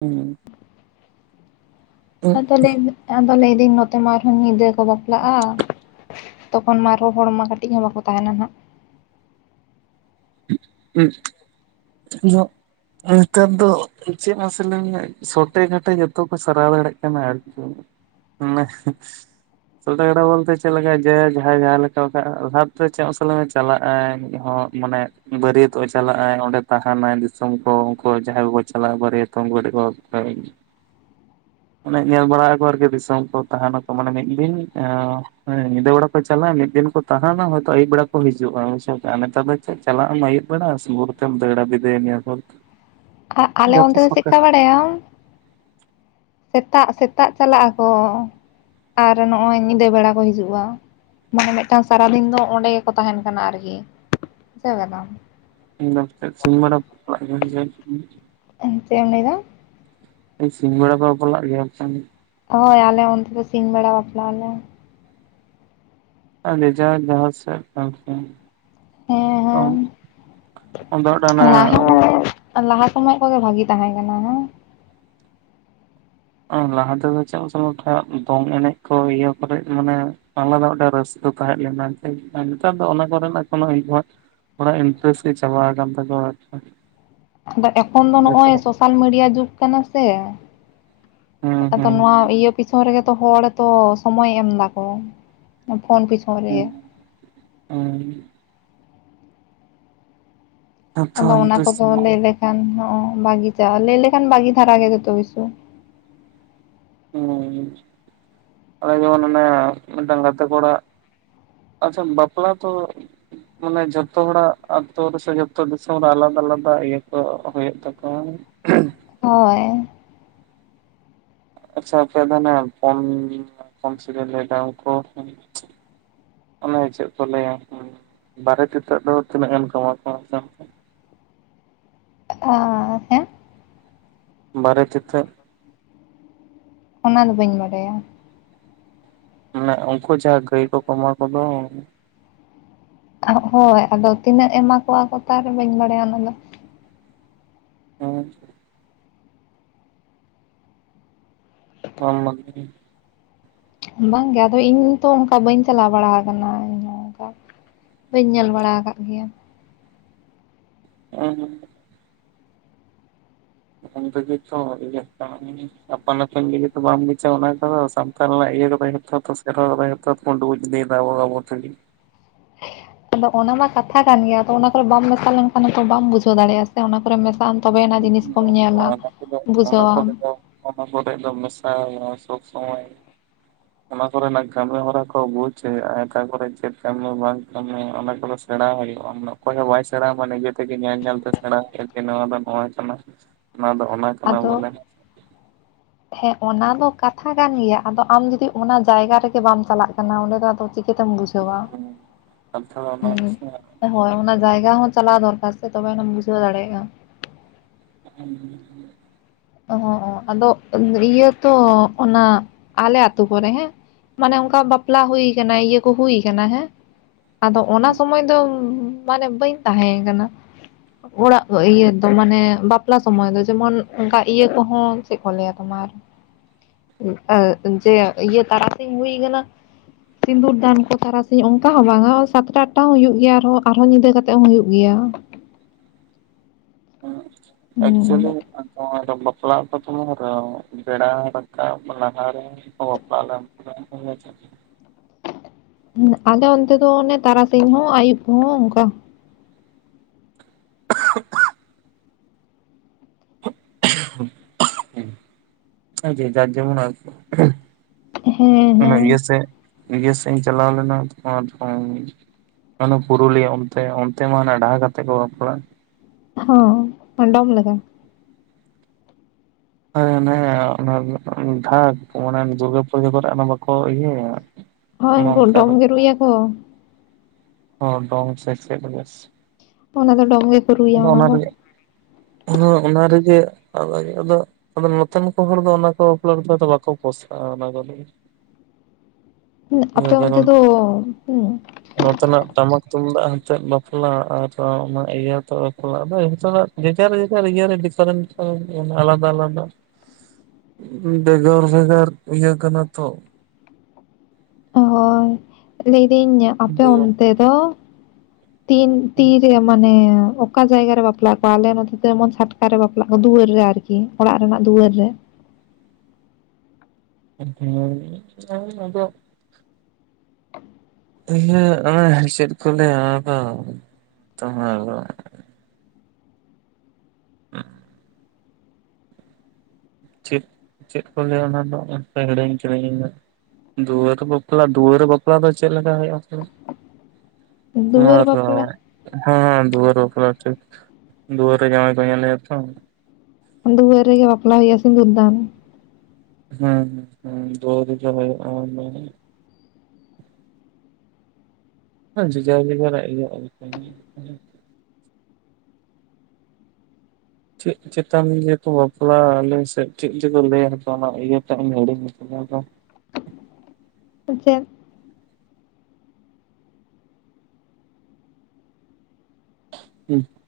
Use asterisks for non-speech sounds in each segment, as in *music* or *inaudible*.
ᱦᱩᱸ ᱾ ᱟᱫᱚ ᱞᱮᱸᱭ ᱫᱤᱹᱧ, ᱟᱫᱚ ᱞᱟᱹᱭ ᱫᱟ. ᱧ ᱱᱚᱛᱮ ᱢᱟ, ᱟᱨᱦᱚᱸ ᱧᱤᱸᱫᱟᱹ ᱠᱚ ᱵᱟᱯᱞᱟᱜᱼᱟ ᱾ ᱛᱚᱠᱷᱚᱱ ᱢᱟ ᱟᱨᱦᱚᱸ ᱦᱚᱲ ᱢᱟ ᱠᱟᱹᱴᱤᱡ, ᱦᱚᱸ ᱵᱟᱠᱚ ᱛᱟᱦᱮᱱ ᱦᱟᱱᱷᱟᱜ ᱾ *unintelligible* ᱳᱩᱸ ᱡᱚ *unintelligible* ᱱᱮᱛᱟᱨ ᱫᱚ, ᱟᱼᱜ ᱪᱮᱫ ᱦᱚᱸ, ᱞᱟ. ᱭ ᱥᱟᱱᱟ ᱢᱮᱭᱟ ᱥᱚᱴᱮ ᱠᱟᱴᱮ ᱡᱚᱛᱚ ᱠᱚ ᱥᱟᱨᱟᱣ ᱫᱟᱲᱮᱭᱟᱜ ᱠᱟᱱᱟ ᱾ ᱟᱨᱠᱤ ᱢᱟ-ᱥᱤᱠᱥ, *unintelligible* *unintelligible* ᱵᱚᱞᱛᱮ ᱪᱮᱫ ᱞᱮᱠᱟ, ᱡᱮ ᱡᱟᱦᱟᱸᱭ ᱡᱟᱦᱟᱸ ᱞᱮᱠᱟ, *unintelligible* ᱪᱟᱞᱟᱜ ᱟᱭ, ᱢᱤᱫ ᱦᱚᱸ ᱢᱟᱱᱮ ᱵᱟᱹᱨᱭᱟ. ᱛᱚᱜ ᱪᱟᱞᱟᱜ ᱟᱭ, ᱚᱸᱰᱮ ᱛᱟᱦᱮᱱᱟᱭ, ᱫᱤᱥᱚᱢ ᱠᱚ ᱩᱱᱠᱩ ᱡᱟᱦᱟᱸᱭ ᱠᱚᱠᱚ ᱪᱟᱞᱟᱜᱼᱟ ᱾ ᱵᱟᱹᱨᱭᱟᱹᱛᱚᱜ ᱩᱱᱠᱩ ᱠᱟᱹᱴᱤᱡ ᱠᱚ ᱾ *inaudible* ᱟᱱᱮ ᱧᱮᱞ ᱵᱟᱲᱟ ᱭᱟᱠᱚ, ᱟᱨᱠᱤ ᱫᱤᱥᱚᱢ ᱠᱚ ᱛᱟᱦᱮᱱᱟ ᱠᱚ ᱢᱟᱱᱮ, ᱢᱤᱫ ᱫᱤᱱ ᱦᱮᱸ, ᱧᱤᱫᱟᱹ ᱵᱮᱲᱟ ᱠᱚ ᱪᱟᱞᱟᱜᱼᱟ, ᱢᱤᱫ ᱫᱤᱱ ᱠᱚ ᱛᱟᱦᱮᱱᱟ ᱾ ᱦᱚᱭᱛᱳ, ᱟᱹᱭᱩᱵ ᱵᱮᱲᱟ ᱠᱚ ᱦᱤᱡᱩᱜᱼᱟ, ᱩᱭᱥᱚᱵ ᱛᱮ, *inaudible* ᱱᱮᱛᱟᱨ ᱫᱚ ᱪᱮᱫ? ᱪᱟᱞᱟᱜ ᱟᱢ ᱟᱹᱭᱩᱵ ᱵᱮᱲᱟ᱾ᱟᱨ ᱥᱩᱵᱷᱚ ᱵᱷᱳᱩᱨ ᱛᱮᱢ ᱫᱟᱹᱲᱟ ᱵᱤᱫᱟᱹᱭ ᱢᱮᱭᱟ ᱠᱚ ᱾ ᱠᱟ ᱠᱟᱞᱮ, ᱚᱱᱛᱮ ᱫᱚ ᱥᱤᱠᱟ ᱵᱟᱰᱟ ᱭᱟᱢ? ᱥᱮᱛᱟᱜ, ᱥᱮᱛᱟᱜ ᱪᱟᱞᱟᱜ ᱟᱠᱚ ᱾ ᱟᱨ ᱱᱚᱜᱼᱚᱭ ᱧᱤᱫᱟᱹ ᱵᱮᱲᱟ ᱠᱚ ᱦᱤᱡᱩᱜᱼᱟ ᱾ ᱢᱟᱱᱮ, ᱢᱤᱫᱴᱟᱝ ᱥᱟᱨᱟ ᱫᱤᱱ ᱫᱚ, ᱚᱱᱰᱮ ᱜᱮᱠᱚ ᱛᱟᱦᱮᱱ ᱠᱟᱱᱟ ᱟᱨᱜᱮ, ᱵᱩᱡᱷᱟᱹᱣ ᱠᱟᱫᱟᱢ *unintelligible* ᱪᱮᱫ ᱮᱢ ᱞᱟᱹᱭᱮᱫᱟ? ᱥᱤᱧ ᱵᱮᱲᱟ ᱠᱚ, ᱵᱟᱯᱞᱟᱜ ᱜᱮᱭᱟ? ᱦᱳᱭ! ᱟᱞᱮ ᱚᱱᱛᱮ ᱫᱚ ᱥᱤᱧ ᱵᱮᱲᱟ ᱵᱟᱯᱞᱟ ᱟᱞᱮ ᱾ *unintelligible* *unintelligible* *unintelligible* ᱦᱮᱸ *unintelligible* ᱚᱱᱟ ᱦᱮᱸ ᱞᱟᱦᱟ ᱞᱟᱦᱟ ᱥᱚᱢᱚᱭ ᱠᱚᱜᱮ, ᱵᱷᱟᱹᱜᱤ ᱛᱟᱦᱮᱸ ᱠᱟᱱᱟ ᱾ ᱞᱟᱦᱟ ᱛᱮᱫᱚ *unintelligible* ᱫᱚᱝ ᱮᱱᱮᱡ ᱠᱚ ᱤᱭᱟᱹ ᱠᱚᱨᱮ ᱢᱟᱱᱮ ᱟᱞᱟᱫᱟ ᱢᱤᱫᱴᱟᱝ ᱨᱟᱹᱥ ᱠᱟ ᱛᱟᱦᱮᱸ ᱞᱮᱱᱟ ᱱᱮᱛᱟᱨ ᱫᱚ ᱚᱱᱟ ᱠᱚᱨᱮᱱᱟᱜ ᱠᱳᱱᱳ *unintelligible* ᱛᱷᱚᱲᱟ ᱤᱱᱴᱟᱨᱮᱥᱴ ᱜᱮ ᱪᱟᱵᱟ ᱟᱠᱟᱱ ᱛᱟᱠᱚᱣᱟ ᱾ ᱟᱫᱚ ᱮᱠᱷᱚᱱ ᱫᱚ ᱱᱚᱜᱼᱚᱭ ᱥᱳᱥᱟᱞ ᱢᱤᱰᱤᱭᱟ ᱡᱩᱜᱽ ᱠᱟᱱᱟ ᱥᱮ ᱦᱩᱸ ᱟᱫᱚ ᱦᱩᱸ ᱱᱚᱣᱟ ᱤᱭᱟᱹ ᱯᱤᱪᱷᱚᱱ ᱨᱮᱜᱮ ᱛᱚ ᱦᱚᱲ ᱛᱚ ᱥᱚᱢᱚᱭ ᱮᱢ ᱫᱟᱠᱚ ᱯᱷᱳᱱ ᱯᱤᱪᱷ *inaudible* ᱡᱚᱛᱚ ᱟᱫᱚ ᱚᱱᱟ ᱤᱱᱴᱟᱨᱮᱥᱴ ᱠᱚᱫᱚ ᱪᱟᱵᱟ ᱞᱟᱹᱭ ᱞᱮᱠᱷᱟᱱ ᱱᱚᱜ ᱵᱟᱹᱜᱤ ᱪᱟ ᱞᱟᱹᱭ ᱞᱮᱠᱷᱟᱱ ᱵᱷᱟᱜᱤ ᱫᱷᱟᱨᱟ ᱜᱮ ᱡᱚᱛᱚ ᱠᱤᱥᱩ ᱾ ᱦᱩᱸ ᱟᱞᱮ ᱡᱮᱢᱚᱱ ᱢᱮᱱᱟᱭᱟ ᱢᱤᱫᱴᱟᱝ ᱜᱟᱛᱮ ᱠᱚᱲᱟ ᱟᱥᱚᱞ ᱵᱟᱯᱞᱟ ᱛᱚ ᱢᱟᱱᱮ ᱡᱷᱚᱛᱚ ᱦᱚᱲᱟᱜ ᱟᱛᱩ ᱨᱮ ᱥᱮ ᱡᱚᱛᱚ ᱫᱤᱥᱚᱢ ᱨᱮ ᱟᱞᱟᱫᱟ - ᱟᱞᱟᱫᱟ ᱤᱭᱟᱹ ᱠᱚ ᱦᱩᱭᱩᱜ ᱛᱟᱠᱚᱣᱟ ᱾ ᱦᱮᱸ ᱦᱳᱭ ᱟᱪᱪᱷᱟ ᱟᱯᱮ ᱫᱚ ᱚᱱᱮ ᱯᱚᱱ *unintelligible* ᱚᱱᱮ ᱪᱮᱫ ᱠᱚ ᱞᱟᱹᱭᱟ ᱵᱟᱨᱮᱛ ᱤᱛᱟᱹᱫ ᱫᱚ ᱛᱤᱱᱟᱹᱜ ᱜᱟᱱ ᱠᱚ ᱮᱢᱟ ᱠᱚᱣᱟ? ᱟ ᱦᱮᱸ ᱵᱟᱨᱮ ᱛᱤᱛᱟᱹᱜ ᱚᱱᱟ ᱫᱚ ᱵᱟᱹᱧ ᱵᱟᱰᱟᱭᱟ ᱾ ᱢᱟᱱᱮ ᱩᱱᱠᱩ ᱡᱟᱦᱟᱸ ᱜᱟᱹᱭ ᱠᱚᱠᱚ ᱮᱢᱟ ᱠᱚᱫᱚ ᱾ ᱦᱳᱭ ᱟᱫᱚ ᱛᱤᱱᱟᱹᱜ ᱮᱢᱟ ᱠᱚᱣᱟ ᱠᱚ ᱛᱟᱨ ᱨᱮ ᱵᱟᱹᱧ ᱵᱟᱲᱟᱭᱟ ᱚᱱᱟ ᱫᱚ ᱾ ᱟᱪᱪᱷᱟ ᱾ *inaudible* ᱵᱟᱝᱜᱮ ᱟᱫᱚ ᱤᱧ ᱛᱚ ᱚᱱᱠᱟ ᱵᱟᱹᱧ ᱪᱟᱞᱟᱣ ᱵᱟᱲᱟ ᱠᱟᱱᱟ ᱤᱧ ᱦᱚᱸ ᱚᱱᱠᱟ ᱾ ᱵᱟᱹᱧ ᱧᱮᱞ ᱵᱟᱲᱟ ᱠᱟᱫ ᱜᱮᱭᱟ ᱾ *inaudible* ᱩᱱ ᱨᱮᱜᱮ ᱛᱚ ᱤᱧᱟᱹᱜ ᱠᱟᱱ ᱾ ᱟᱯᱟᱱ ᱟᱯᱤᱱ ᱜᱮᱞᱮ ᱛᱚ ᱵᱟᱢ ᱵᱩᱡᱟ ᱚᱱᱟ ᱠᱚᱫᱚ ᱥᱟᱱᱛᱟᱞ ᱤᱭᱟᱹ ᱫᱚ *unintelligible* ᱩᱰᱩᱭᱡ ᱤᱫᱤᱫᱟᱰᱚ ᱟᱵᱚ ᱛᱮᱜᱮ ᱜᱮ ᱾ ᱦᱮᱸ ᱟᱫᱚ ᱚᱱᱟ ᱢᱟ ᱠᱟᱛᱷᱟ ᱠᱟᱱ ᱜᱮᱭᱟ ᱟᱫᱚ ᱚᱱᱟ ᱠᱚᱨᱮ ᱵᱟᱢ ᱢᱮᱥᱟ ᱞᱮᱱᱠᱷᱟᱱ ᱛᱚ ᱵᱟᱢ ᱵᱩᱡᱷᱟᱹᱣ ᱫᱟᱲᱮᱭᱟᱜᱼᱟ ᱥᱮ ᱚᱱᱟ ᱠᱚᱨᱮ ᱢᱮᱥᱟᱜ ᱟᱢ ᱛᱚᱵᱮᱭᱟᱱᱟᱜ ᱡᱤᱱᱤᱥ ᱠᱚᱢ ᱧᱮᱞᱟ ᱚᱱᱟ ᱠᱚᱫᱚ ᱚᱱᱟ ᱵᱩᱡᱷᱟᱹᱣᱟᱢ ᱠᱚᱨᱮ ᱾ ᱫᱚ ᱚᱱᱟ ᱠᱚᱨᱮᱜ ᱫᱚ ᱢᱮᱥᱟ ᱥᱚᱵ ᱥᱚᱢᱚᱭ ᱚᱱᱟ ᱠᱚᱨᱮᱱᱟᱜ ᱠᱟᱹᱢᱤ ᱦᱚᱨᱟ ᱠᱚ ᱵᱩᱡ ᱦᱩᱭᱩᱜᱼᱟ ᱟᱠᱟ ᱠᱚᱨᱮ ᱪᱮᱫ ᱠᱟᱹᱢᱤ ᱵᱟᱝ ᱠᱟᱹᱢᱤ ᱚᱱᱟ ᱠᱚᱫᱚ ᱥᱮᱬᱟ ᱦᱩᱭᱩᱜᱼᱟ ᱾ ᱚᱠᱚᱭ ᱦᱚᱸ ᱵᱟᱭ ᱥᱮᱬ ᱟᱢᱟ ᱱᱤᱡᱮ ᱛᱮᱜᱮ ᱧᱮᱞ ᱧᱮᱞᱛᱮ ᱥᱮᱬᱟ ᱮᱱᱛᱮ ᱱᱚᱣᱟ ᱫᱚ ᱱᱚᱣᱟ ᱚᱱᱟ ᱫᱚ ᱚᱱᱟ ᱠᱟᱱᱟ ᱟᱫᱚ ᱵᱚᱞᱮ *inaudible* ᱦᱮᱸ ᱚᱱᱟ ᱫᱚ ᱠᱟᱛᱷᱟ ᱠᱟᱱ ᱜᱮᱭᱟ ᱟᱫᱚ ᱟᱢ ᱡᱩᱫᱤ ᱚᱱᱟ ᱡᱟᱭᱜᱟ ᱨᱮᱜᱮ ᱵᱟᱢ ᱪᱟᱞᱟᱜ ᱠᱟᱱᱟ ᱚᱸᱰᱮ ᱫᱚ ᱟᱫᱚ ᱪᱤ ᱠᱟᱹᱛᱮᱢ ᱵᱩᱡᱷᱣᱟ, ᱠᱟᱛᱷᱟ ᱫᱚ ᱚᱱᱟ ᱜᱮᱥᱮ ᱦᱩᱸ ᱦᱳᱭ ᱚᱱᱟ ᱡᱟᱭᱜᱟ ᱦᱚᱸ ᱪᱟᱞᱟᱣ ᱫᱚᱨᱠᱟᱨ ᱥᱮ ᱛᱚᱵᱮ ᱟᱱᱟᱢ ᱵᱩᱡᱷᱟᱹᱣ ᱫᱟᱲᱮᱜᱼᱟ ᱾ ᱦᱩᱸ ᱚ ᱚ ᱟᱫᱚ ᱤᱭᱟᱹ ᱛᱚ ᱚᱱᱟ ᱟᱞᱮ ᱟ ᱟᱹᱛᱩ ᱠᱚᱨᱮᱜ ᱦᱮᱸ ᱢᱟᱱᱮ ᱚᱱᱠᱟ ᱵᱟᱯᱞᱟ ᱦᱩᱭ ᱠᱟᱱᱟ ᱤᱭᱟᱹ ᱠᱚ ᱦᱩᱭ ᱠᱟᱱᱟ ᱦᱮᱸ ᱟᱫᱚ ᱚᱱᱟ ᱥᱚᱢᱚᱭ ᱫᱚ ᱢᱟᱱᱮ ᱵᱟᱹᱧ ᱛᱟᱦᱮᱸ ᱠᱟᱱᱟ ᱾ ᱚᱲᱟᱜ ᱤᱭᱟᱹ ᱫᱚ ᱢᱟᱱᱮ ᱵᱟᱯᱞᱟ ᱥᱚᱢᱚᱭ ᱫᱚ ᱡᱮᱢᱚᱱ ᱚᱱᱠᱟᱡ ᱤᱭᱟᱹ ᱠᱚᱦᱚᱸ ᱪᱮᱫ ᱠᱚ ᱞᱟᱹᱭᱟ ᱛᱳᱢᱟᱨ ᱟᱹ ᱡᱮ ᱤᱭᱟᱹ ᱛᱟᱨᱟᱥᱤᱧ ᱦᱩᱭ ᱠᱟᱱᱟ ᱥᱤᱸᱫᱩᱨ ᱫᱟᱱ ᱠᱚ ᱛᱟᱨᱟᱥᱤᱧ ᱚᱱᱠᱟ ᱦᱚᱸ ᱵᱟᱝᱟ ᱥᱟᱛᱴᱟ ᱟᱴᱴᱟ ᱦᱚᱸ ᱦᱩᱭᱩᱜ ᱜᱮᱭᱟ ᱟᱨᱚᱸ ᱟᱨᱦᱚᱸ ᱧᱤᱫᱟᱹ ᱠᱟᱛᱮᱜ ᱦᱚᱸ ᱦᱩᱭᱩᱜ ᱜᱮᱭᱟ ᱾ ᱮᱸ ᱮᱠᱪᱩᱞᱞᱤ ᱦᱩᱸ *inaudible* *inaudible* ᱵᱮᱲᱟ ᱨᱟᱠᱟᱵ ᱞᱟᱦᱟᱨᱮ ᱾ *inaudible* ᱦᱩᱸ ᱟᱞᱮ ᱚᱱᱛᱮ ᱫᱚ ᱚᱱᱮ ᱛᱟᱨᱟᱥᱤᱧ ᱦᱚᱸ ᱟᱭᱩᱵ ᱠᱚᱦᱚᱸ ᱚᱱᱠᱟ ᱾ ᱪᱮᱫ ᱦᱚᱸ ᱵᱟᱝ ᱠᱷᱟᱹᱞᱤ ᱠᱷᱩᱠ ᱟᱸᱡᱚᱢᱚᱜ ᱠᱟᱱᱟ ᱡᱷᱮ-ᱡᱷᱟᱨ ᱡᱮᱢᱚᱱ ᱟᱨ ᱠᱤ ᱦᱮᱸ ᱦᱮᱸ ᱤᱭᱟᱹ ᱥᱮᱫ-ᱤᱭᱟᱹ ᱥᱮᱫ ᱤᱧ ᱪᱟᱞᱟᱣ ᱞᱮᱱᱟ ᱯᱩᱨᱩᱞᱤᱭᱟᱹ ᱚᱱᱛᱮ, ᱚᱱᱛᱮ ᱢᱟ ᱱᱟ ᱰᱷᱟᱠ ᱟᱛᱮ ᱠᱚ ᱵᱟᱯᱞᱟᱜ-ᱟ ᱾ ᱦᱚᱸ ᱰᱚᱢ ᱞᱮᱠᱟ ᱾ ᱦᱮᱸ ᱚᱱᱮ ᱚᱱᱟ ᱫᱷᱟᱠ ᱢᱟᱱᱮ ᱫᱩᱨᱜᱟᱹ ᱯᱩᱡᱟᱹ ᱠᱚᱨᱮ ᱚᱱᱟ ᱵᱟᱠᱚ ᱤᱭᱟᱹᱭᱟ ᱦᱚᱸ ᱚᱱᱮ ᱩᱱᱠᱩ ᱚᱱᱠᱟ ᱰᱚᱢ ᱜᱮ ᱨᱩᱭᱟᱠᱚ ᱾ ᱦᱚᱸ ᱰᱚᱢ ᱥᱮ ᱪᱮᱫ ᱚᱱᱟ ᱫᱚ ᱰᱚᱢ ᱜᱮᱠᱚ ᱨᱩᱭᱟ ᱚᱱᱟ ᱫᱚ ᱾ ᱦᱚᱸ ᱚᱱᱟ ᱨᱮᱜᱮ ᱟᱫᱷᱟ ᱧᱤᱫᱟᱹ ᱫᱚ ᱟᱫᱚ ᱱᱚᱛᱮᱱ ᱠᱚ ᱦᱚᱲ ᱫᱚ ᱚᱱᱟ ᱠᱚ ᱵᱟᱯᱞᱟ ᱨᱮᱫᱚ ᱵᱟᱠᱚ ᱯᱚᱥᱟᱜᱼᱟ ᱾ ᱚᱱᱟ ᱠᱚᱫᱚ ᱪᱮᱫ ᱦᱚᱸ ᱵᱟᱝ ᱟᱸᱡᱚᱢᱚᱜ ᱠᱟᱱᱟ ᱦᱩᱸ ᱟᱯᱮ ᱚᱱᱛᱮ ᱫᱚ ᱦᱩᱸ ᱱᱚᱛᱮᱱᱟᱜ ᱴᱟᱢᱟᱠ, ᱛᱩᱢᱫᱟᱜ ᱟᱱᱛᱮᱫ ᱵᱟᱯᱞᱟ ᱟᱨ ᱚᱱᱟ ᱤᱭᱟᱹᱛᱮ ᱵᱟᱯᱞᱟ ᱫᱚ ᱱᱤᱛᱚᱜᱟᱜ ᱡᱮ ᱡᱷᱟᱨ-ᱡᱮ ᱡᱷᱟᱨ ᱤᱭᱟᱹ ᱨᱮ ᱰᱤᱯᱷᱟᱨᱮᱱᱴ ᱫᱚ ᱟᱞᱟᱫᱟ-ᱟᱞᱟᱫᱟ ᱾ ᱵᱷᱮᱜᱟᱨ-ᱵᱷᱮᱜᱟᱨ ᱤᱭᱟᱹ ᱠᱟᱱᱟ ᱛᱚ ᱦᱚᱭ ᱞᱟᱹᱭᱫᱟᱹᱧ ᱟᱯᱮ ᱱᱤᱭᱚᱢ ᱚᱱᱛᱮ ᱫᱚ ᱛᱤᱱ -ᱛᱤᱨᱮ ᱢᱟᱱᱮ ᱚᱠᱟ ᱡᱟᱭᱜᱟ ᱨᱮ ᱵᱟᱯᱞᱟᱜ ᱠᱚᱣᱟ ᱟᱞᱮ ᱱᱚᱛᱮ ᱡᱮᱢᱚᱱ ᱪᱷᱟᱴᱠᱟᱮ ᱵᱟᱯᱞᱟᱜ ᱠᱚ ᱫᱩᱣᱟᱹᱨ ᱨᱮ ᱟᱨᱠᱤ ᱠᱤ ᱚᱲᱟᱜ ᱨᱮᱱᱟᱜ ᱫᱩᱣᱟᱹᱨ ᱨᱮ ᱦᱮᱸ ᱦᱚᱭ ᱟᱫᱚ ᱤᱭᱟᱹ ᱚᱱᱟ ᱦᱸᱥᱮᱫ ᱠᱚ ᱞᱟᱹᱭᱟ ᱛᱚᱢᱟᱨ ᱫᱚ ᱦᱚᱸ ᱪᱮᱫ, ᱪᱮᱫ ᱠᱚ ᱞᱟᱹᱭᱟ ᱚᱱᱟ ᱫᱚ ᱦᱤᱲᱤᱧ ᱠᱟᱫᱟᱹᱧ ᱤᱧᱫᱚ ᱫᱩᱣᱟᱹᱨ ᱵᱟᱯᱞᱟ-ᱫᱩᱣᱟᱹᱨ ᱵᱟᱯᱞᱟ ᱫᱚ ᱪᱮᱫ ᱞᱮᱠᱟ ᱦᱩᱭᱩᱜ ᱟ ᱢᱟᱥᱮ ᱞᱟᱹᱭᱢᱮ? ᱫᱩᱣᱟᱹᱨ ᱵᱟᱯᱞᱟ ᱢᱟᱨᱚᱜ ᱦᱮᱸᱻᱦᱮᱸ ᱫᱩᱣᱟᱹᱨ ᱵᱟᱯᱞᱟ ᱠᱷᱤᱠ ᱫᱩᱟᱹᱨ ᱨᱮ ᱡᱶᱟᱭ ᱠᱚ ᱧᱮᱞᱮᱭᱟ ᱛᱚ ᱫᱩᱣᱟᱹᱨ ᱨᱮᱜᱮ ᱵᱟᱯᱞᱟ ᱦᱩᱭᱩᱜ-ᱟ ᱥᱤᱫᱩᱨᱫᱟᱱ ᱦᱮᱸ ᱦᱩᱸ ᱫᱩᱣᱟᱹᱨ ᱨᱮᱜᱮ ᱪᱟᱵᱟᱭᱚᱜ -ᱟ ᱢᱟ ᱞᱟᱹᱭ ᱵᱤᱱ ᱡᱮ-ᱡᱷᱟᱨ-ᱡᱮ-ᱡᱷᱟᱨ ᱤᱭᱟᱹ ᱟᱨ ᱠᱤ ᱪᱮᱫ ᱪᱮᱛᱟᱱ ᱤᱭᱟᱹ ᱠᱚ ᱵᱟᱯᱞᱟᱜ-ᱟ ᱟᱞᱮ ᱥᱮᱫ ᱪᱮᱫ ᱪᱚᱠᱚ ᱞᱟᱹᱭᱟᱠᱚ ᱚᱱᱟ ᱤᱭᱟᱹᱴᱟᱜ ᱤᱧ ᱦᱤᱲᱤᱧ ᱟᱠᱟ ᱟᱫᱚ ᱪᱮᱫ?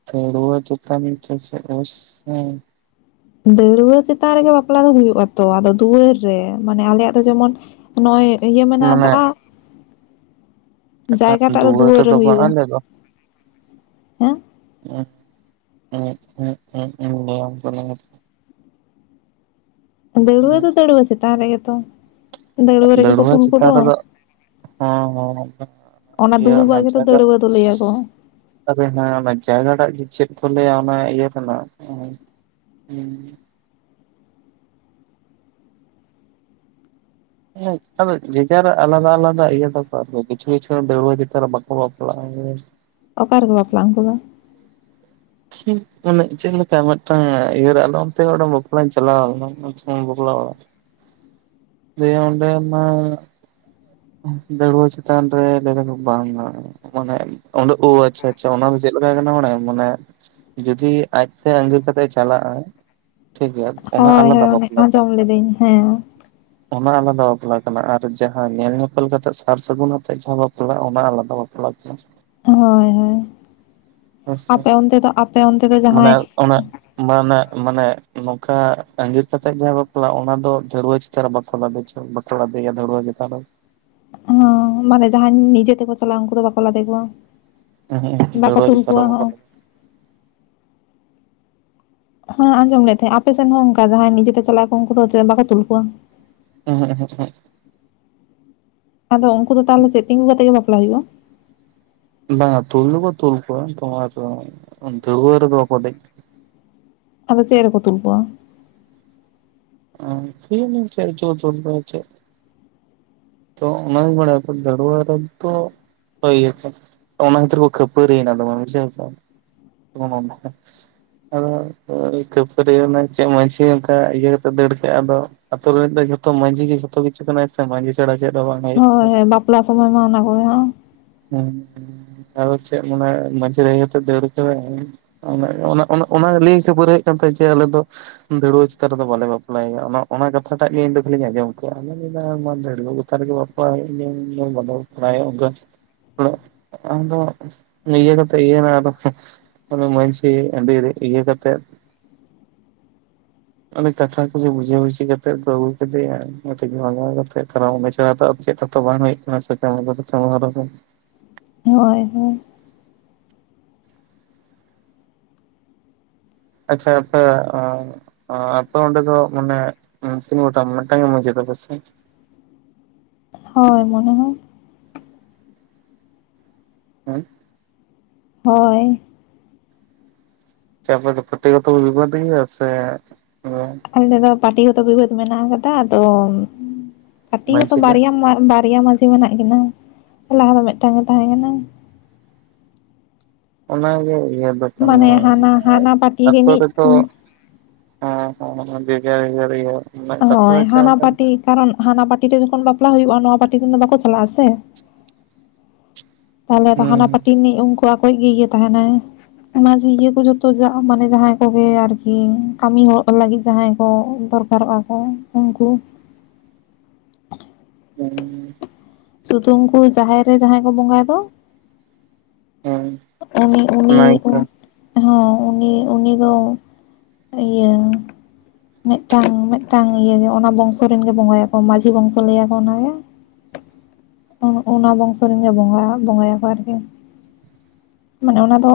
ᱦᱩᱸ ᱫᱟᱹᱣᱲᱟᱹ ᱪᱮᱛᱟᱱ ᱥᱮ ᱪᱮᱫ ᱫᱟᱹᱣᱲᱟᱹ ᱪᱮᱛᱟᱱ ᱨᱮᱜᱮ ᱵᱟᱯᱞᱟ ᱫᱚ ᱦᱩᱭᱩᱜ ᱟᱛᱚ ᱟᱫᱚ ᱫᱩᱣᱟᱹᱨ ᱨᱮ ᱢᱟᱱᱮ ᱟᱞᱮᱭᱟᱜ ᱫᱚ ᱡᱮᱢᱚᱱ ᱱᱚᱜ ᱚᱭ ᱤᱭᱟᱹ ᱢᱮᱱᱟᱜ ᱢᱟᱱᱮ ᱟᱠᱟᱜ-ᱟ ᱫᱚ ᱫᱩᱣᱟᱹᱨ ᱨᱮ ᱨᱮᱫᱚ ᱵᱟᱝ ᱦᱩᱭᱩᱜᱼᱟ ᱞᱮᱫ ᱫᱚ ᱦᱮᱸ ᱮᱸᱜᱻ ᱮᱸᱜ ᱻ ᱮᱸᱜᱻ ᱮᱸᱜᱻ ᱵᱟᱝ ᱠᱟᱱᱟ ᱫᱟᱹᱲᱩᱣᱟᱹ ᱫᱚ ᱫᱟᱹᱲᱩᱣᱟᱹ ᱪᱮᱛᱟᱱ ᱨᱮᱜᱮ ᱛᱚ ᱫᱟᱹᱲᱣᱟᱹ ᱨᱮᱜᱮ ᱠᱚ ᱫᱟᱹᱲᱩᱣᱟᱹ ᱛᱩᱞ ᱪᱮᱛᱟᱱ ᱨᱮᱫᱚ ᱠᱚᱫᱚ ᱦᱚᱸ- ᱦᱚᱸ ᱚᱱᱟ ᱤᱭᱟᱹ ᱚᱱᱮ ᱫᱩᱲᱩᱵᱟᱜ ᱜᱮᱛᱚ ᱡᱟᱭᱜᱟ ᱫᱟᱹᱲᱣᱟᱹ ᱫᱚ ᱞᱟᱹᱭᱟᱠᱚ - - ᱡᱟᱭᱜᱟ ᱴᱟᱜ ᱪᱮᱫ ᱠᱚ ᱞᱟᱹᱭᱟ ᱚᱱᱟ ᱤᱭᱟᱹ ᱠᱟᱱᱟ ᱦᱮᱸ ᱟᱫᱚ ᱡᱮᱡᱷᱟᱨ ᱟᱞᱟᱫᱟ -ᱟᱞᱟᱫᱟ ᱤᱭᱟᱹ ᱛᱚᱠᱚ ᱠᱤᱪᱷᱩ- ᱠᱤᱪᱷᱩ ᱫᱚ ᱫᱟᱹᱲᱣᱟᱹ ᱪᱮᱛᱟᱱ ᱨᱮ ᱵᱟᱠᱚ ᱵᱟᱯᱞᱟᱜ-ᱟ᱾ ᱚᱠᱟ ᱨᱮᱠᱚ ᱵᱟᱯᱞᱟᱜ-ᱟ ᱩᱱᱠᱩ ᱫᱚ? ᱠᱷᱤ ᱢᱟᱱᱮ ᱪᱮᱫ ᱞᱮᱠᱟ ᱢᱤᱫᱴᱟᱝ ᱤᱭᱟᱹᱨ ᱟᱞᱚ ᱚᱱᱛᱮ ᱢᱤᱫᱴᱟᱝ ᱵᱟᱯᱞᱟᱧ ᱪᱟᱞᱟᱣ ᱞᱮᱱᱟ ᱵᱟᱯᱞᱟ ᱚᱲᱟᱜ ᱫᱟᱹᱭ ᱚᱸᱰᱮᱢᱟ ᱫᱟᱹᱲᱣᱟᱹ ᱪᱮᱛᱟᱱ ᱨᱮ ᱞᱮᱵᱮᱫᱚᱜ ᱵᱟᱝ-ᱟ ᱢᱟᱱᱮ ᱚᱸᱰᱮ ᱚ ᱟᱪᱷᱟ- ᱟᱪᱷᱟ ᱚᱱᱟ ᱫᱚ ᱪᱮᱫ ᱞᱮᱠᱟ ᱟᱠᱟᱱᱟ ᱵᱟᱲᱟᱭᱟᱢ ᱢᱟᱱᱮ ᱡᱩᱫᱤ ᱟᱡᱛᱮ ᱟᱜᱤᱨ ᱠᱟᱛᱮᱜ ᱮ ᱪᱟᱞᱟᱜᱼᱟ ᱴᱷᱤᱠᱜᱮᱭᱟ ᱚᱱᱟ ᱟᱞᱟᱫᱟ ᱵᱟᱯᱞᱟ ᱠᱟᱱᱟ ᱞᱟᱹᱭ ᱮᱫᱟᱹᱧ ᱦᱮᱸ ᱚᱱᱟ ᱟᱞᱟᱫᱟ ᱵᱟᱯᱞᱟ ᱠᱟᱱᱟ ᱟᱨ ᱡᱟᱦᱟᱸ ᱧᱮᱞ ᱧᱮᱯᱮᱞ ᱠᱟᱛᱮᱜ ᱥᱟᱨ ᱥᱟᱹᱜᱩᱱ ᱟᱛᱮᱜ ᱡᱟᱦᱟᱸ ᱵᱟᱯᱞᱟᱜ ᱚᱱᱟ ᱟᱞᱟᱫᱟ ᱵᱟᱯᱞᱟ *inaudible* ᱦᱳᱭ ᱦᱳᱭ ᱦᱮᱸᱥᱮ ᱟᱯᱮ ᱚᱱᱛᱮ ᱫᱚ ᱟᱯᱮ ᱚᱱᱛᱮ ᱫᱚ ᱢᱟᱱᱮ ᱡᱟᱦᱟᱸᱭ ᱚᱱᱮ ᱢᱟᱱᱮ ᱢᱟᱱᱮ ᱱᱚᱝᱠᱟ ᱟᱜᱤᱨ ᱠᱟᱛᱮᱜ ᱡᱟᱦᱟᱸ ᱵᱟᱯᱞᱟᱜ ᱚᱱᱟ ᱫᱚ ᱫᱟᱹᱨᱣᱟᱹ - - ᱵᱟᱠᱚ ᱞᱟᱫᱮ ᱵᱟᱠᱚ ᱠᱟᱫᱮᱭᱟ ᱫᱟᱹᱲᱣᱟᱹ ᱪᱮᱛᱟᱱ ᱨᱮᱫᱚ ᱚᱱᱟ ᱢᱟᱱᱮ ᱡᱟᱦᱟᱸᱭ ᱱᱤᱡᱮ ᱛᱮᱠᱚ ᱪᱟᱞᱟᱜ-ᱟ ᱩᱱᱠᱩ ᱫᱚ ᱵᱟᱠᱚ ᱞᱟᱫᱮ ᱠᱚᱣᱟ᱾ ᱵᱟᱠᱚ ᱫᱷᱟᱹᱲᱣᱟᱹ ᱛᱩᱞ ᱪᱮᱛᱟᱱ ᱠᱚᱣᱟ ᱨᱮ ᱵᱟᱠᱚ ᱦᱚᱸ, ᱞᱟᱫᱮ ᱦᱚᱸ ᱟᱸᱡᱚᱢ ᱞᱮᱫ ᱛᱟᱦᱮᱸᱫ ᱟᱯᱮᱥᱮᱱ ᱦᱚᱸ ᱚᱱᱠᱟᱜᱮ ᱦᱚᱭ ᱱᱤᱡᱮᱛᱮ ᱪᱟᱞᱟᱣ ᱠᱚ ᱩᱱᱠᱩ ᱫᱚ ᱪᱮᱫ ᱵᱟᱠᱚ ᱛᱩᱞ ᱠᱚᱣᱟ ᱮᱦᱮᱸᱜ ᱮᱦᱮᱸᱜ ᱮᱦᱮᱸᱜ ᱟᱫᱚ ᱩᱱᱠᱩ ᱫᱚ ᱩᱸᱦᱩᱜ ᱛᱟᱦᱚᱞᱮ ᱪᱮᱫ ᱛᱤᱜᱩ ᱠᱟᱛᱮᱜ ᱜᱮ ᱵᱟᱯᱞᱟ ᱦᱩᱭᱩᱜ-ᱟ? ᱵᱟᱝ-ᱟ ᱛᱩᱞ ᱫᱚᱠᱚ ᱛᱩᱞ ᱠᱚᱣᱟ ᱛᱚ ᱟᱫᱚ ᱫᱟᱹᱲᱣᱟᱹ ᱨᱮᱫᱚ ᱵᱟᱠᱚ ᱫᱮᱡ ᱠᱚᱣᱟ ᱟᱫᱚ ᱪᱮᱫ ᱨᱮᱠᱚ ᱛᱩᱞ ᱠᱚᱣᱟ? ᱠᱤ ᱡᱟᱱᱤ ᱪᱮᱫ ᱨᱮᱪᱚ ᱠᱚ ᱛᱩᱞ ᱠᱚᱣᱟ *unintelligible* ᱛᱚ ᱚᱱᱟ ᱜᱤᱧ ᱵᱟᱲᱟᱭᱟ ᱫᱟᱹᱲᱣᱟᱹ ᱨᱮ ᱛᱚ - - ᱚᱱᱟ ᱠᱷᱟᱹᱛᱤᱨ ᱠᱚ ᱠᱷᱟᱹᱯᱟᱹ ᱨᱤᱭᱮᱱᱟ ᱫᱚᱢᱮ ᱵᱩᱡᱷᱟᱹᱣ ᱠᱮᱜ ᱟᱢ ᱟᱫᱚ ᱠᱷᱟᱹᱯᱟᱹᱨᱤ ᱚᱱᱟ ᱪᱮᱫ ᱢᱟᱺᱡᱷᱤ ᱚᱱᱠᱟ ᱤᱭᱟᱹ ᱠᱟᱛᱮᱜ ᱫᱟᱹᱲ ᱠᱟᱜᱼᱟ ᱟᱫᱚ ᱟᱹᱛᱩ ᱨᱮᱱ ᱫᱚ ᱡᱷᱚᱛᱚ ᱢᱟᱺᱡᱷᱤ ᱜᱮ ᱡᱚᱛᱚ ᱠᱤᱪᱷᱩ ᱠᱟᱱᱟᱭ ᱥᱮ ᱢᱟᱡᱷᱤ ᱪᱷᱟᱨᱟ ᱪᱮᱫ ᱦᱚ ᱵᱟᱝ᱾ ᱦᱩᱭᱩᱜ ᱦᱳᱭ ᱦᱳᱭ ᱵᱟᱯᱞᱟ ᱥᱚᱢᱚᱭ ᱢᱟ ᱚᱱᱟ ᱠᱚᱜᱮ ᱦᱟ ᱦᱮᱸ ᱟᱫᱚ ᱪᱮᱫ ᱢᱟᱱᱮ ᱢᱟᱡᱷᱤ ᱞᱟᱹᱭ ᱠᱟᱛᱮ ᱫᱟᱲ ᱠᱮᱫᱟᱭ᱾ ᱚᱱᱟ ᱚᱱᱟ ᱞᱟᱹᱭ ᱠᱷᱟᱹᱵᱚᱨ ᱦᱩᱭᱩᱜ ᱠᱟᱱ ᱛᱟᱭ ᱡᱮ ᱟᱞᱮ ᱫᱚ ᱫᱟᱹᱨᱩᱣᱟᱹ ᱪᱮᱛᱟᱱ ᱨᱮᱫᱚ ᱵᱟᱞᱮ ᱵᱟᱯᱞᱟᱭᱟ ᱚᱱᱟ ᱠᱟᱛᱷᱟᱴᱟᱜ ᱜᱮ ᱤᱧ ᱠᱷᱟᱹᱞᱤᱧ ᱟᱸᱡᱚᱢ ᱠᱮᱜᱼᱟ, ᱟ ᱢᱮᱱᱫᱟ ᱠᱚᱛ ᱜᱮ ᱵᱟᱯ *unintelligible* ᱢᱚᱱ ᱟᱫᱚ ᱱᱤᱭᱟᱹ ᱠᱟᱛᱮᱜᱮ ᱟᱫᱚ ᱟᱫᱚ ᱢᱟᱡᱷᱤ ᱟᱰᱤ ᱤᱭᱟ ᱠᱟᱛᱮᱼᱼ ᱚᱱᱮ ᱠᱟᱛᱷᱟ ᱠᱚ ᱡᱮ ᱵᱩᱡᱷᱟᱹᱣᱩᱡᱤ ᱠᱟᱛᱮᱫ ᱫᱚ ᱟᱹᱜᱩ ᱠᱮᱫᱮᱭᱟ ᱠᱟᱹᱴᱤᱡ ᱵᱷᱟᱜᱟᱣ ᱠᱟᱛᱮ ᱛ ᱩᱱᱤᱚᱱᱮ ᱪᱮᱲᱟᱣ ᱪᱮᱫ? ᱚ ᱵᱟᱝ ᱦᱩᱭᱩᱜ ᱠᱟᱱᱟ ᱥ *unintelligible* ᱦᱳᱭ ᱦᱳᱭ᱾ ᱟᱪᱪᱷᱟ ᱟᱯᱮᱼᱼ ᱟᱯᱮ ᱚᱸᱰᱮ ᱫᱚ ᱢᱟᱱᱮ ᱛᱤᱱ ᱜᱚᱴᱟᱝ ᱢᱤᱫᱴᱟᱝ ᱜᱮ ᱢᱟᱡᱷᱤ ᱛᱟᱯᱮᱥᱮ? ᱦᱳᱭ ᱢᱚᱱᱮ ᱦᱚᱸ᱾ ᱦᱮᱸ ᱦᱳᱭ᱾ ᱪᱟᱯ ᱫᱚ ᱯᱟᱴᱤ ᱜᱚᱛ ᱠᱚ ᱵᱤᱵᱟᱫ ᱜᱮᱭᱟ ᱥᱮ ᱟᱞᱮ ᱫᱚ ᱯᱟᱴᱤ ᱜᱚᱸᱛᱚ ᱵᱤᱵᱟᱹᱫ ᱢᱮᱱᱟᱜ ᱟᱠᱟᱫᱟ ᱟᱫᱚ ᱠᱟᱹᱴᱤᱡ ᱦᱚᱸ ᱛᱚ ᱢᱟᱺᱡᱷᱤ ᱫᱚ ᱵᱟᱨ ᱵᱟᱨᱭᱟ ᱢᱟᱹᱡᱷᱤ ᱢᱮᱱᱟᱜ ᱠᱤᱱᱟᱹ ᱞᱟᱦᱟ ᱫᱚ ᱢᱤᱫᱴᱟᱝ ᱜᱮ ᱛᱟᱦᱮᱸ ᱠᱟᱱᱟ᱾ ᱚᱱᱟᱜᱮ ᱤᱭᱟᱹ ᱫᱚ ᱠᱟᱱᱟ ᱢᱟᱱᱮ ᱦᱟᱱᱟ ᱦᱟᱱᱟ ᱯᱟᱴᱤ ᱟᱹᱛᱳ ᱨᱤᱱᱤᱡ ᱨᱮᱫᱚ ᱦᱮᱸ ᱦᱮ ᱵᱟᱝ ᱟᱸᱡᱚᱢ ᱴᱷᱤᱠᱟᱹᱜ ᱠᱟᱱᱟ ᱦᱳᱭ ᱦᱟᱱᱟ ᱯᱟᱴᱤ ᱠᱟᱨᱚᱱ ᱦᱟᱱᱟ ᱯᱟᱴᱤ ᱨᱮ ᱡᱚᱠᱷᱚᱱ ᱵᱟᱯᱞᱟ ᱦᱩᱭᱩᱜᱼᱟ ᱱᱚᱣᱟ ᱯᱟᱴᱤ ᱫᱚ ᱵᱟᱠᱚ ᱪᱟᱞᱟᱜ ᱟ ᱥᱮ᱾ ᱛᱟᱦᱚᱞᱮ ᱨᱟᱦᱚᱞᱟ ᱦᱩᱸ ᱯᱟᱴᱤ ᱨᱤᱱᱤᱡ ᱩᱱᱠᱩ ᱟᱠᱚᱭᱤᱡ ᱜᱮ ᱤᱭᱟ ᱛᱟᱦᱮᱱᱟᱭ᱾ ᱢᱟᱡᱮ ᱤᱭᱟᱹ ᱠᱚ ᱡᱚᱛᱚ ᱢᱟᱱᱮ ᱡᱟᱦᱟᱸᱭ ᱠᱚᱜᱮ ᱟᱨᱠᱤ ᱠᱟᱹᱢᱤ ᱦᱚᱲ ᱞᱟᱹᱜᱤᱫ ᱡᱟᱦᱟᱸᱟᱭ ᱠᱚ, ᱫᱚᱨᱠᱟᱨᱚᱜᱼᱟ ᱠᱚ ᱩᱱᱠᱩ᱾ ᱦᱮᱸ ᱥᱩᱫᱩ ᱩᱱᱠᱩ ᱡᱟᱦᱮᱨ ᱨᱮ ᱡᱟᱦᱟᱸᱭ ᱠᱚ ᱵᱚᱸᱜᱟᱭ ᱫᱚ ᱦᱮᱸ ᱩᱱᱤ ᱩᱱᱤ ᱦᱚᱸ ᱩᱱᱤ ᱩᱱᱤ ᱫᱚ ᱤᱭᱟᱹ ᱢᱤᱫᱴᱟᱝ ᱢᱤᱫᱴᱟᱝ ᱤᱭᱟᱹᱜᱮ ᱚᱱᱟ ᱵᱚᱝᱥᱚ ᱨᱮᱱ ᱜᱮ ᱵᱚᱸᱜᱟᱭᱟᱠᱚ ᱢᱟᱹᱡᱷᱤ ᱵᱚᱝᱥᱚ ᱞᱟᱹᱭᱟᱠᱚ ᱚᱱᱟᱜᱮ᱾ *inaudible* ᱚᱱᱟ ᱵᱚᱝᱥᱚ ᱨᱮᱱ ᱜᱮ ᱵᱚᱸᱜᱟᱭ ᱵᱚᱸᱜᱟᱭᱟᱠᱚ ᱟᱨᱠᱤ᱾ ᱢᱟᱱᱮ ᱚᱱᱟ ᱫᱚ